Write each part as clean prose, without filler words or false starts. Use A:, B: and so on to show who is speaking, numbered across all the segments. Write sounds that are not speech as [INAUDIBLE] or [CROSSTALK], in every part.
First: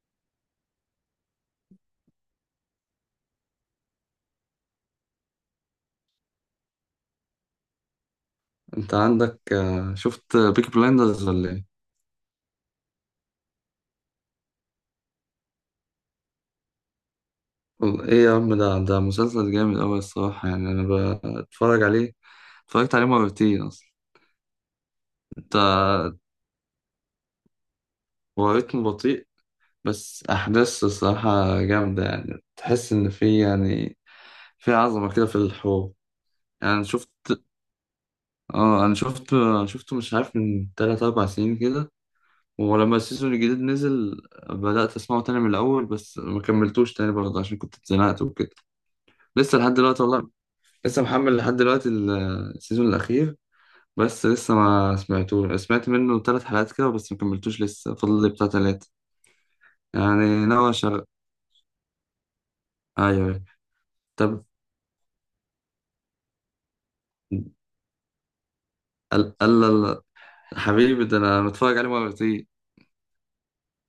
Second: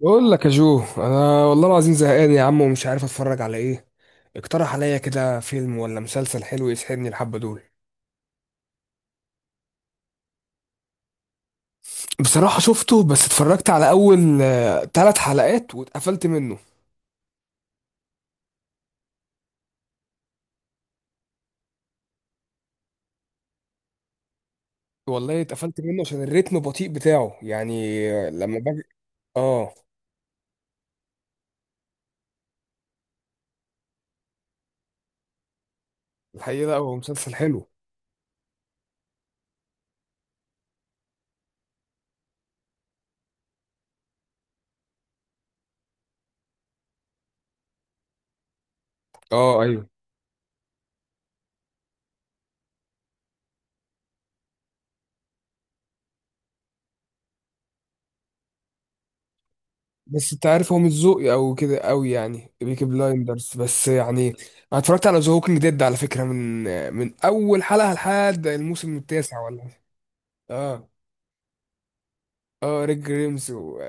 A: بقول لك يا جو، انا والله العظيم زهقان يا عم ومش عارف اتفرج على ايه. اقترح عليا كده فيلم ولا مسلسل حلو يسحبني الحبة دول.
B: انت عندك، شفت بيكي بلايندرز ولا ايه؟
A: بصراحة شفته، بس اتفرجت على اول ثلاث حلقات واتقفلت منه.
B: ايه يا عم، ده مسلسل جامد اوي الصراحة. يعني انا بتفرج عليه. اتفرجت عليه مرتين اصلا.
A: والله
B: انت.
A: اتقفلت منه عشان الريتم البطيء بتاعه، يعني
B: هو
A: لما باجي.
B: رتمه بطيء.
A: اه.
B: بس احداث الصراحة جامدة. يعني تحس ان في، يعني في عظمة كده في الحوار.
A: الحقيقة
B: يعني
A: لا،
B: أنا
A: هو
B: شفت
A: مسلسل حلو.
B: اه انا شفت آه، شفته مش عارف من 3 4 سنين كده. ولما السيزون الجديد نزل، بدأت اسمعه تاني من الاول. بس ما كملتوش تاني برضه عشان كنت اتزنقت وكده. لسه
A: اه،
B: لحد
A: ايوه.
B: دلوقتي والله. لسه محمل لحد دلوقتي السيزون الأخير. بس لسه ما سمعتوش، سمعت منه 3 حلقات كده، بس ما كملتوش. لسه فاضل لي بتاع 3.
A: بس انت
B: يعني ناوي
A: عارف هو مش
B: أشغل.
A: ذوقي او كده قوي، يعني بيكي
B: أيوه.
A: بلايندرز، بس يعني
B: طب.
A: انا اتفرجت على ذا هوكينج ديد على فكرة من من اول حلقة لحد الموسم
B: ال-
A: التاسع
B: ال-
A: ولا.
B: ال-
A: اه.
B: حبيبي ده، أنا متفرج عليه مرتين.
A: اه، ريك جريمز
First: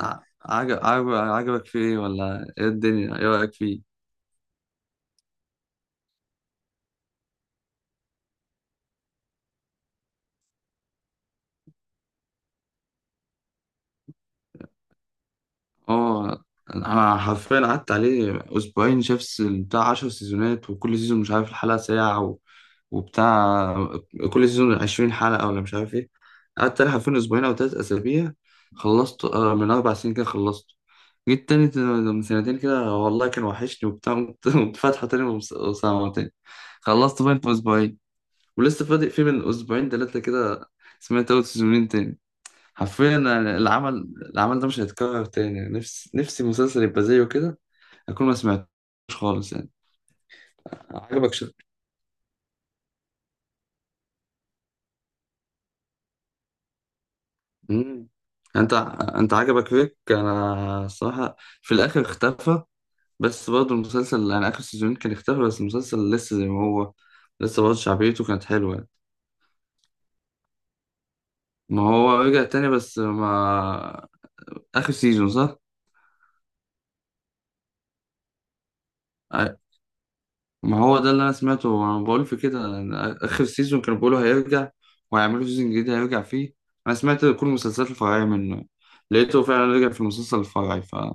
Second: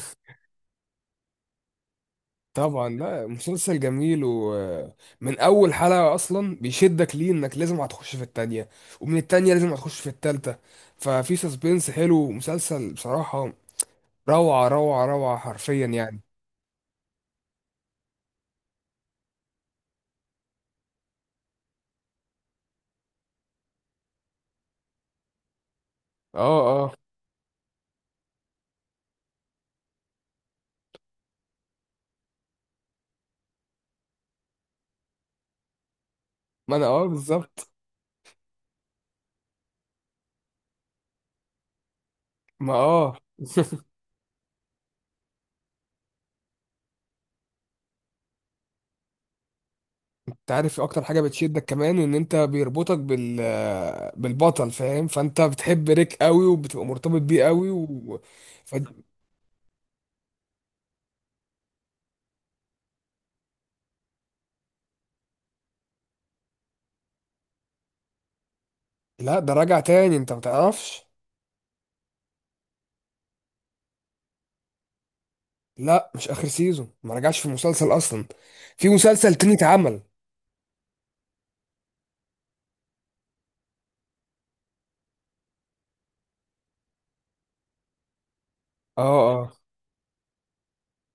B: ع- عجب عجب عجبك فيه إيه؟ ولا إيه
A: طبعا
B: الدنيا؟
A: لا،
B: إيه رأيك
A: مسلسل
B: فيه؟
A: جميل، ومن اول حلقة اصلا بيشدك، ليه انك لازم هتخش في التانية، ومن التانية لازم هتخش في التالتة. ففي سسبنس حلو مسلسل بصراحة. روعة روعة روعة، حرفيا يعني.
B: اه، انا حرفيا قعدت عليه اسبوعين. بتاع 10 سيزونات، وكل سيزون مش عارف، الحلقة ساعة و وبتاع. كل سيزون 20 حلقة ولا مش عارف ايه.
A: اه،
B: قعدت عليه
A: اه.
B: حرفيا اسبوعين او 3 اسابيع. خلصت من 4 سنين كده. خلصت. جيت تاني من سنتين كده والله، كان وحشني وبتاع. قمت [LAUGHS] قمت فاتحة تاني وسامعه تاني.
A: ما انا اه،
B: خلصت باين في
A: بالظبط.
B: اسبوعين. ولسه فاضي فيه من اسبوعين تلاتة كده. سمعت اول سيزونين تاني.
A: ما اه.
B: حرفيا أنا، العمل ده مش هيتكرر تاني. نفسي، نفسي مسلسل يبقى زيه كده. اكون ما سمعتوش خالص يعني.
A: انت عارف اكتر حاجة
B: عجبك
A: بتشدك كمان ان انت بيربطك بالبطل، فاهم؟ فانت بتحب ريك قوي وبتبقى مرتبط بيه قوي
B: مم. انت
A: ف...
B: انت عجبك فيك انا الصراحه. في الاخر اختفى. بس برضه المسلسل، انا اخر سيزون كان اختفى، بس المسلسل لسه زي ما هو. لسه برضه شعبيته كانت حلوه يعني.
A: لا، ده راجع تاني، انت متعرفش؟
B: ما هو رجع تاني بس ما. اخر سيزون صح.
A: لا مش اخر سيزون، ما رجعش في مسلسل اصلا، في مسلسل تاني اتعمل.
B: ما هو ده اللي انا سمعته. انا بقول في كده، أنا اخر سيزون كانوا بيقولوا هيرجع. وهيعملوا سيزون جديد هيرجع فيه. انا سمعت كل المسلسلات الفرعيه منه.
A: اه،
B: لقيته
A: اه،
B: فعلا رجع في المسلسل الفرعي، فما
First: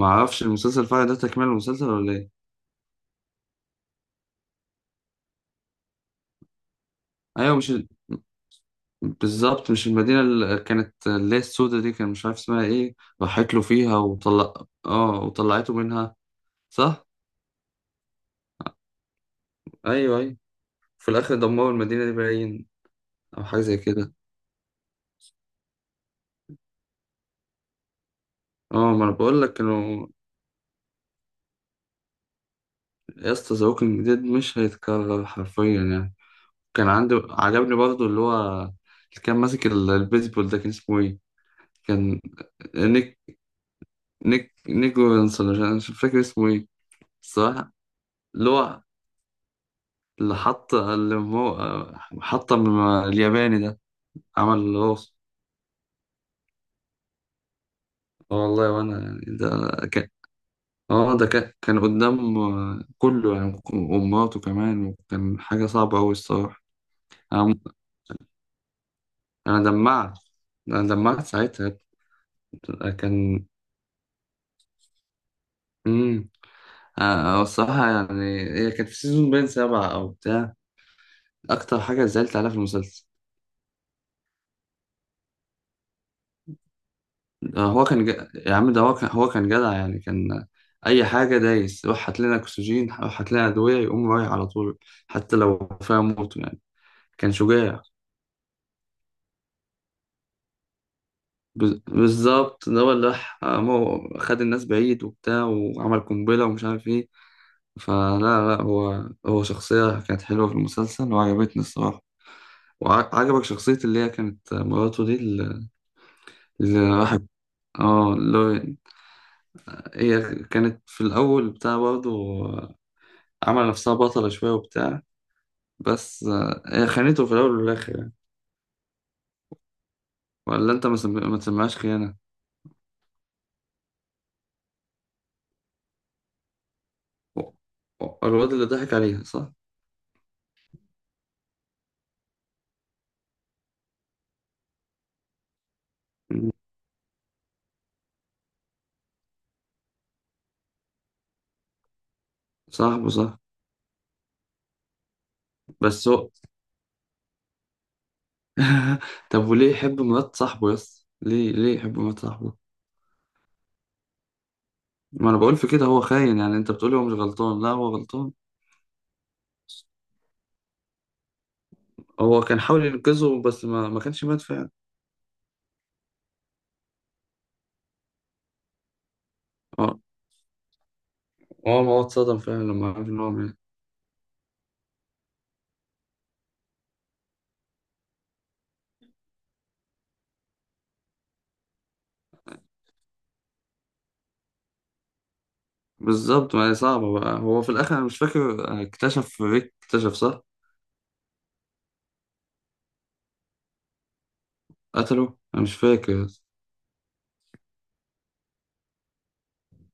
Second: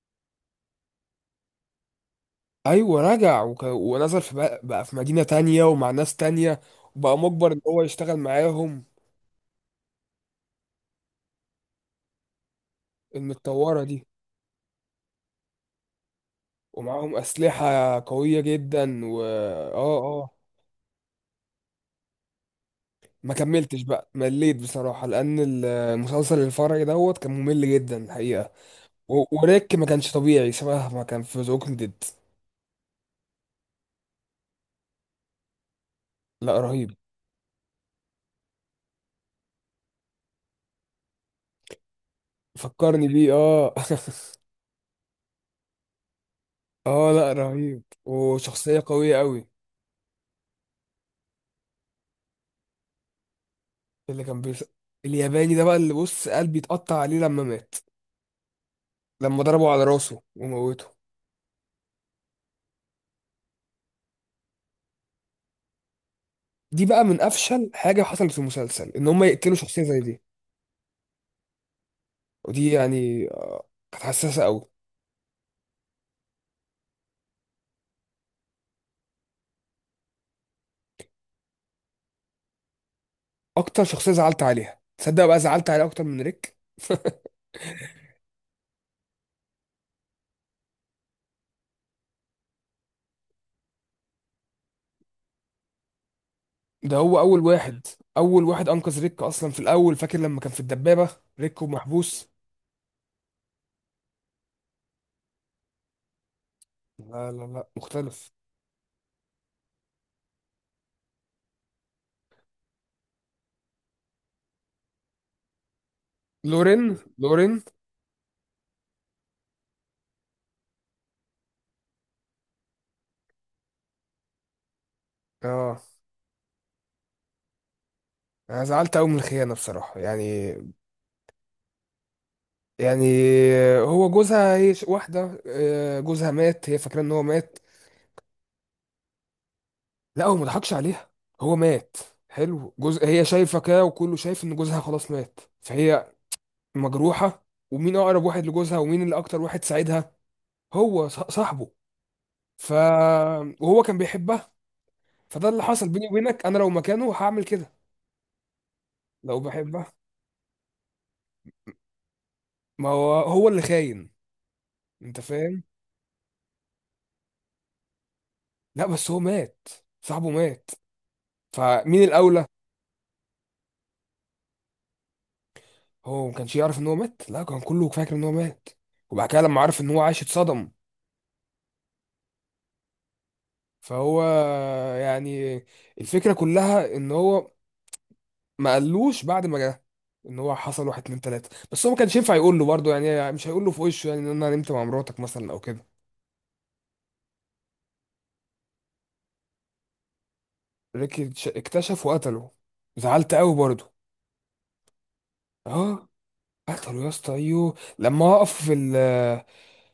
B: اعرفش المسلسل الفرعي ده تكمل المسلسل ولا ايه.
A: ايوه رجع ونزل بقى في مدينة تانية ومع ناس تانية، وبقى مجبر
B: ايوه،
A: ان
B: مش
A: هو
B: ال-
A: يشتغل معاهم.
B: بالظبط، مش المدينه اللي كانت، اللي هي السودة دي، كان مش عارف اسمها ايه. راحت له
A: المتطورة
B: فيها
A: دي.
B: وطلع. اه، وطلعته منها صح.
A: ومعاهم اسلحة قوية جدا و اه،
B: ايوه،
A: اه.
B: ايوه. في الاخر دمروا المدينه دي باين،
A: ما
B: او حاجه زي
A: كملتش بقى،
B: كده.
A: مليت بصراحة لان المسلسل الفرعي دوت كان ممل جدا الحقيقة.
B: اه، ما انا بقول لك
A: وريك ما
B: كانوا.
A: كانش طبيعي شبه ما كان في زوكن ديد.
B: يا اسطى، ذا ووكينج ديد مش هيتكرر حرفيا يعني.
A: لا،
B: كان
A: رهيب.
B: عندي، عجبني برضه اللي هو اللي كان ماسك البيسبول ده، كان اسمه ايه؟ كان
A: فكرني بيه
B: نيك
A: اه [LAUGHS]
B: نيك ويلسون. أنا مش فاكر اسمه ايه.
A: اه، لا،
B: الصراحة
A: رهيب
B: اللي هو
A: وشخصية قوية قوي.
B: اللي هو حط من الياباني ده،
A: اللي كان
B: عمل
A: بيس...
B: الراس.
A: الياباني ده بقى، اللي بص قلبي اتقطع عليه لما مات،
B: اه والله، وانا يعني
A: لما ضربوا على
B: كان
A: راسه وموته.
B: ده كان قدام كله يعني، ومراته كمان، وكان حاجة صعبة أوي الصراحة.
A: دي بقى من
B: أنا
A: افشل حاجة حصلت في المسلسل، ان هم يقتلوا
B: أنا
A: شخصية زي
B: دمعت.
A: دي.
B: أنا دمعت ساعتها.
A: ودي يعني
B: كان.
A: كانت حساسة قوي.
B: امم هو الصراحة، يعني هي كانت في سيزون باين 7 أو بتاع. أكتر حاجة زعلت عليها في المسلسل.
A: اكتر شخصية زعلت عليها، تصدق بقى زعلت عليها اكتر من ريك. [LAUGHS]
B: هو كان يا عم ده، هو كان جدع يعني. كان. أي حاجة دايس، روح هات لنا أكسجين، روح هات لنا أدوية، يقوم رايح على طول، حتى لو فيها موت يعني.
A: ده هو
B: كان
A: اول
B: شجاع.
A: واحد. اول واحد انقذ ريك اصلا في الاول، فاكر لما كان في الدبابة، ريك ومحبوس.
B: بالظبط، ده هو اللي راح، خد الناس بعيد وبتاع، وعمل قنبلة ومش عارف إيه.
A: لا لا لا،
B: فلا،
A: مختلف.
B: لا، هو شخصية كانت حلوة في المسلسل وعجبتني الصراحة. وعجبك شخصية اللي هي كانت مراته دي؟
A: لورين،
B: الواحد.
A: لورين.
B: اه. هي كانت في الأول بتاع برضه عمل نفسها بطلة شوية وبتاع.
A: اه،
B: بس هي خانته في الأول والآخر يعني.
A: انا زعلت قوي من الخيانه بصراحه يعني.
B: ولا أنت ما تسميهاش خيانة.
A: يعني هو جوزها، هي واحده جوزها مات، هي فاكره ان هو
B: و-
A: مات.
B: الواد اللي ضحك عليها صح؟
A: لا، هو ما ضحكش عليها، هو مات. حلو، جوز هي شايفه كده وكله شايف ان جوزها خلاص مات، فهي
B: مم.
A: مجروحه. ومين اقرب واحد لجوزها ومين اللي اكتر واحد ساعدها؟ هو صاحبه. ف
B: صاحبه صح.
A: وهو كان بيحبها. فده اللي حصل بيني
B: بس هو
A: وبينك، انا لو مكانه هعمل كده
B: [LAUGHS]
A: لو
B: طب، وليه
A: بحبها.
B: يحب مرات صاحبه يس؟ ليه يحب مرات صاحبه؟
A: ما هو، هو اللي خاين، انت
B: ما أنا بقول
A: فاهم.
B: في كده، هو خاين يعني. أنت بتقولي هو مش غلطان؟ لا، هو غلطان.
A: لا بس هو مات، صاحبه مات، فمين
B: هو
A: الاولى؟
B: كان حاول ينقذه بس ما كانش مات فعلا.
A: هو ما كانش يعرف ان هو مات، لا، كان كله فاكر ان هو مات، وبعد كده لما عرف ان
B: اه،
A: هو عايش اتصدم.
B: هو ما هو اتصدم فعلا لما عرف إن هو مات.
A: فهو يعني الفكره كلها ان هو ما قالوش بعد ما جه ان هو حصل واحد اتنين تلاته، بس هو ما كانش ينفع يقول له برضه، يعني مش هيقول له في وشه يعني ان انا نمت مع مراتك مثلا او كده.
B: بالظبط، ما هي صعبة بقى. هو في الآخر، أنا مش فاكر، اكتشف ريك. اكتشف صح.
A: ريكي اكتشف وقتله، زعلت قوي برضه.
B: قتله؟ أنا مش
A: اه،
B: فاكر.
A: قتله يا اسطى، ايوه، لما وقف في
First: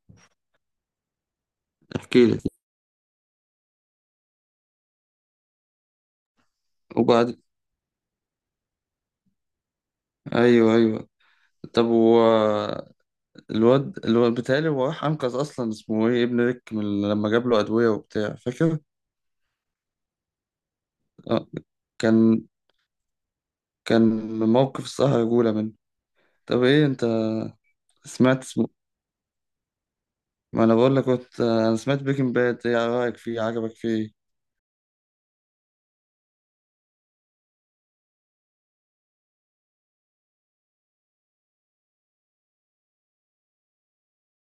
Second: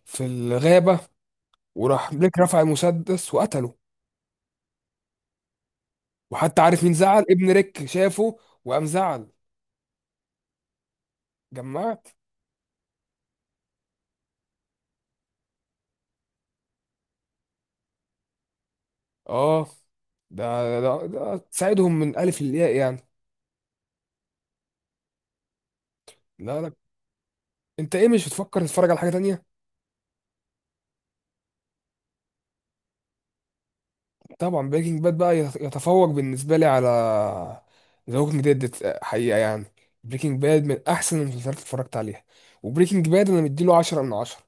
A: في الغابه وراح
B: احكي
A: ريك
B: لك.
A: رفع المسدس وقتله. وحتى عارف مين زعل؟
B: وبعد.
A: ابن ريك شافه وقام زعل.
B: أيوه، أيوه. طب
A: جمعت.
B: هو، الواد بيتهيألي هو راح أنقذ أصلا، اسمه إيه، ابن ريك، من لما جاب له أدوية وبتاع، فاكر؟
A: اه، ده
B: آه.
A: تساعدهم من الف
B: كان
A: للياء يعني.
B: كان موقف الصراحة رجولة منه.
A: لا،
B: طب،
A: لا.
B: إيه، أنت
A: انت ايه، مش
B: سمعت
A: بتفكر
B: اسمه؟
A: تتفرج على حاجه تانية؟
B: ما أنا بقول لك، كنت أنا سمعت بريكنج باد. إيه رأيك فيه؟ عجبك فيه؟
A: طبعا بريكنج باد بقى يتفوق بالنسبه لي على ذا ووكينج ديد، حقيقه يعني. بريكنج باد من احسن المسلسلات اللي اتفرجت عليها، وبريكنج باد انا مديله 10 من 10.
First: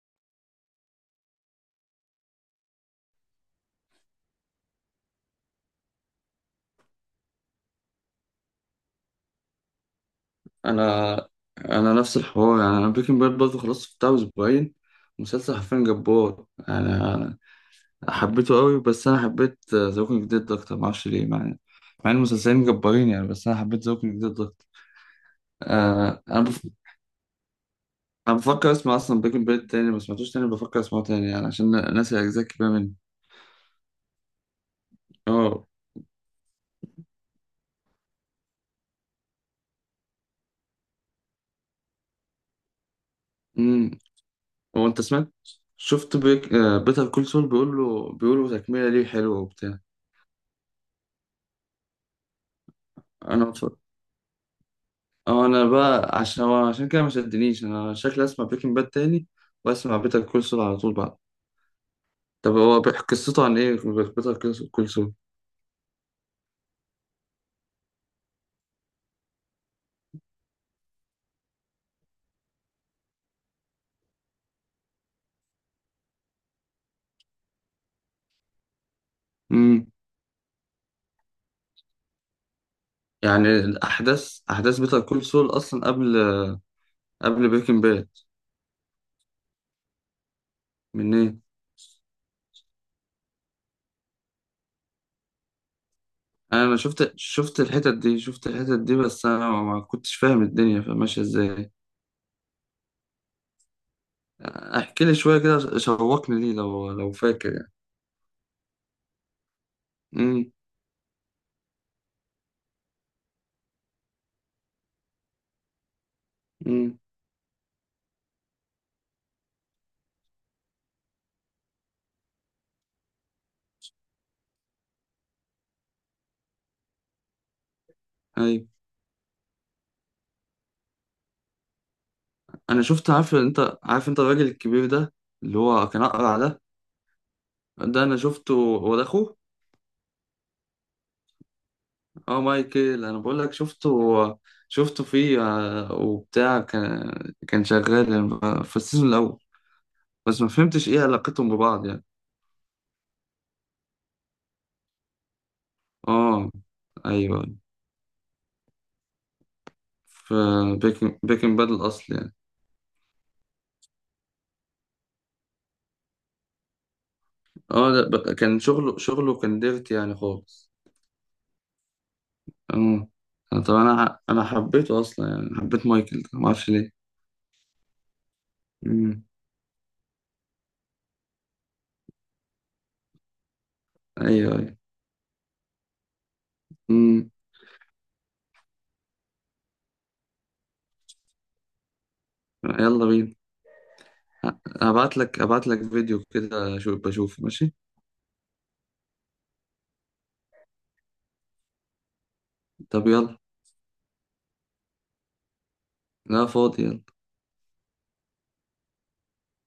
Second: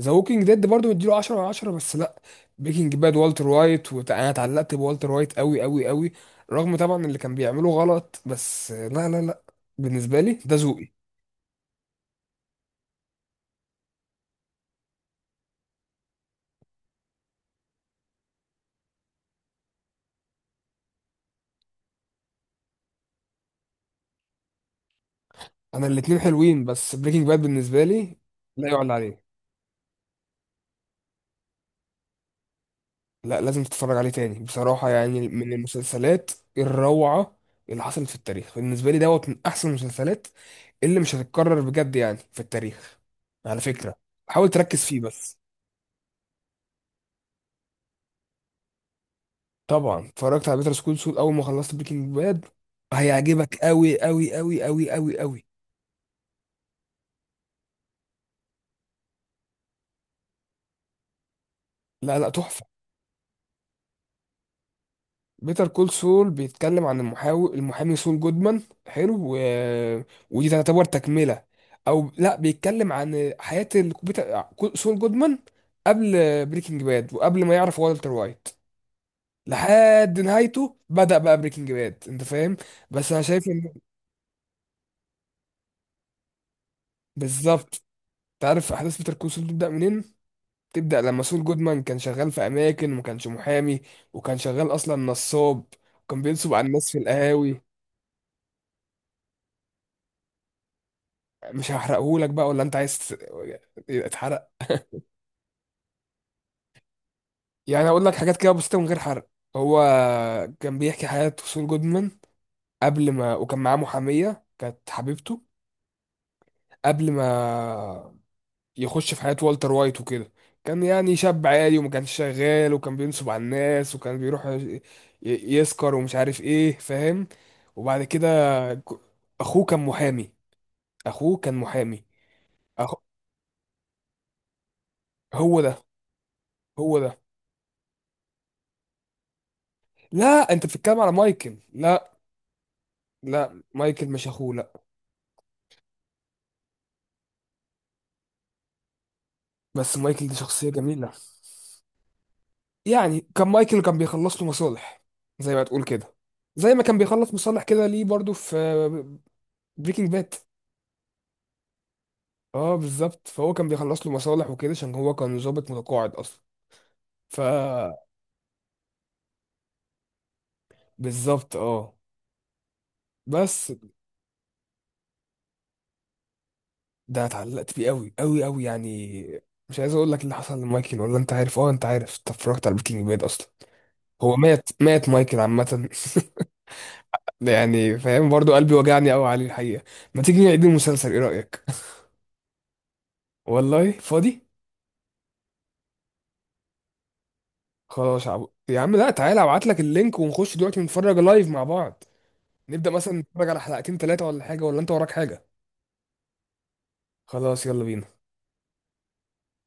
A: ذا ووكينج ديد برضه مديله 10 من 10، بس لا، بريكنج باد والتر وايت انا اتعلقت بوالتر وايت قوي قوي قوي، رغم طبعا اللي كان بيعمله غلط، بس لا لا لا، بالنسبه لي ده ذوقي.
B: انا انا نفس الحوار يعني. انا بريكنج باد برضه خلصت بتاع اسبوعين. مسلسل حرفيا جبار. انا حبيته قوي، بس انا حبيت ذا ووكينج ديد اكتر، ما اعرفش ليه. مع ان المسلسلين جبارين يعني، بس انا حبيت ذا ووكينج ديد اكتر.
A: انا الاتنين
B: آه انا بف...
A: حلوين، بس بريكنج باد بالنسبه لي
B: انا
A: لا
B: بفكر
A: يعلى
B: اسمع اصلا
A: عليه.
B: بريكنج باد تاني. ما سمعتوش تاني، بفكر اسمعه تاني يعني عشان ناسي اجزاء كبيره منه.
A: لا، لازم تتفرج عليه تاني بصراحه، يعني من
B: اه.
A: المسلسلات الروعه اللي حصلت في التاريخ. بالنسبه لي دوت من احسن المسلسلات اللي مش هتتكرر بجد يعني في التاريخ. على
B: امم
A: فكره، حاول تركز
B: هو
A: فيه
B: انت سمعت،
A: بس.
B: شفت بريك... آه بيتر كول سول، بيقولوا تكمله ليه حلوه وبتاع؟
A: طبعا اتفرجت على بيتر سكول سول اول ما خلصت بريكنج باد،
B: انا
A: هيعجبك
B: متفرج.
A: قوي قوي قوي قوي قوي قوي.
B: اه. انا بقى عشان كده ما شدنيش، انا شكلي اسمع بريكنج باد تاني. واسمع بيتر كول سول على طول بعد.
A: لا لا،
B: طب،
A: تحفه.
B: هو قصته عن ايه؟ بيتر كول سول.
A: بيتر كول سول بيتكلم عن المحامي سول جودمان، حلو ودي تعتبر تكملة، او لا، بيتكلم عن حياة سول جودمان قبل بريكنج باد، وقبل ما يعرف والتر وايت،
B: امم
A: لحد نهايته بدأ بقى بريكنج باد، انت فاهم. بس انا شايف
B: يعني
A: ان
B: الاحداث، احداث بيتر كول سول اصلا قبل
A: بالظبط،
B: بريكنج باد.
A: تعرف احداث بيتر كول سول تبدأ منين؟ تبدأ
B: من
A: لما
B: ايه.
A: سول جودمان كان شغال في اماكن وما كانش محامي، وكان شغال اصلا نصاب، وكان بينصب على
B: انا
A: الناس في القهاوي.
B: شفت الحتت دي، شفت الحتت دي، بس انا ما كنتش فاهم الدنيا ماشيه
A: مش
B: ازاي.
A: هحرقهولك بقى، ولا انت عايز اتحرق؟
B: احكي لي شويه كده، شوقني ليه، لو فاكر يعني.
A: يعني هقول لك حاجات كده بسيطه من غير حرق. هو
B: امم.
A: كان بيحكي حياه سول جودمان قبل ما، وكان معاه محاميه كانت حبيبته،
B: امم.
A: قبل ما يخش في حياه والتر وايت وكده. كان يعني شاب عادي، وما كانش شغال، وكان بينصب على الناس، وكان بيروح يسكر ومش عارف ايه، فاهم. وبعد كده
B: ايوه.
A: ك- اخوه كان محامي. اخوه كان محامي
B: انا
A: أخو...
B: شفت، عارف، انت عارف انت الراجل الكبير ده، اللي
A: هو ده.
B: هو كان اقرع ده.
A: هو ده.
B: ده انا شفته، هو ده اخوه.
A: لا، انت بتتكلم على مايكل، لا.
B: اه، مايكل. انا بقول لك
A: لا، مايكل مش
B: شفته،
A: اخوه، لا.
B: شفته فيه وبتاع. كان شغال في السيزون الاول.
A: بس مايكل دي
B: بس ما
A: شخصية
B: فهمتش ايه
A: جميلة.
B: علاقتهم ببعض يعني.
A: يعني كان مايكل، كان بيخلص له مصالح، زي ما تقول كده،
B: اه،
A: زي ما كان بيخلص
B: ايوه،
A: مصالح كده ليه برضو في بريكنج باد.
B: في بيكن باد الاصل يعني.
A: اه بالظبط، فهو كان بيخلص له مصالح وكده عشان هو كان ضابط متقاعد اصلا. ف
B: اه، ده كان شغله كان ديرتي يعني خالص.
A: بالظبط اه.
B: اه.
A: بس
B: طب انا حبيته اصلا يعني، حبيت مايكل ده ما اعرفش ليه.
A: ده اتعلقت بيه قوي قوي قوي
B: امم.
A: يعني. مش عايز اقول لك اللي حصل لمايكل، ولا انت عارف؟ اه انت عارف، انت اتفرجت على بريكنج باد اصلا. هو
B: ايوه،
A: مات،
B: ايوه.
A: مات مايكل عامة.
B: امم.
A: ده يعني فاهم برضو، قلبي وجعني قوي عليه الحقيقة. ما تيجي نعيد المسلسل، ايه رأيك؟
B: يلا بينا.
A: [LAUGHS] والله فاضي.
B: هبعت لك فيديو كده شو بشوفه ماشي.
A: خلاص يا عبد يا عم، لا، تعالى ابعت لك اللينك ونخش دلوقتي نتفرج لايف مع بعض. نبدأ
B: طب،
A: مثلا
B: يلا.
A: نتفرج على حلقتين ثلاثة، ولا حاجة، ولا انت وراك حاجة؟
B: لا، فاضي.
A: خلاص، يلا بينا.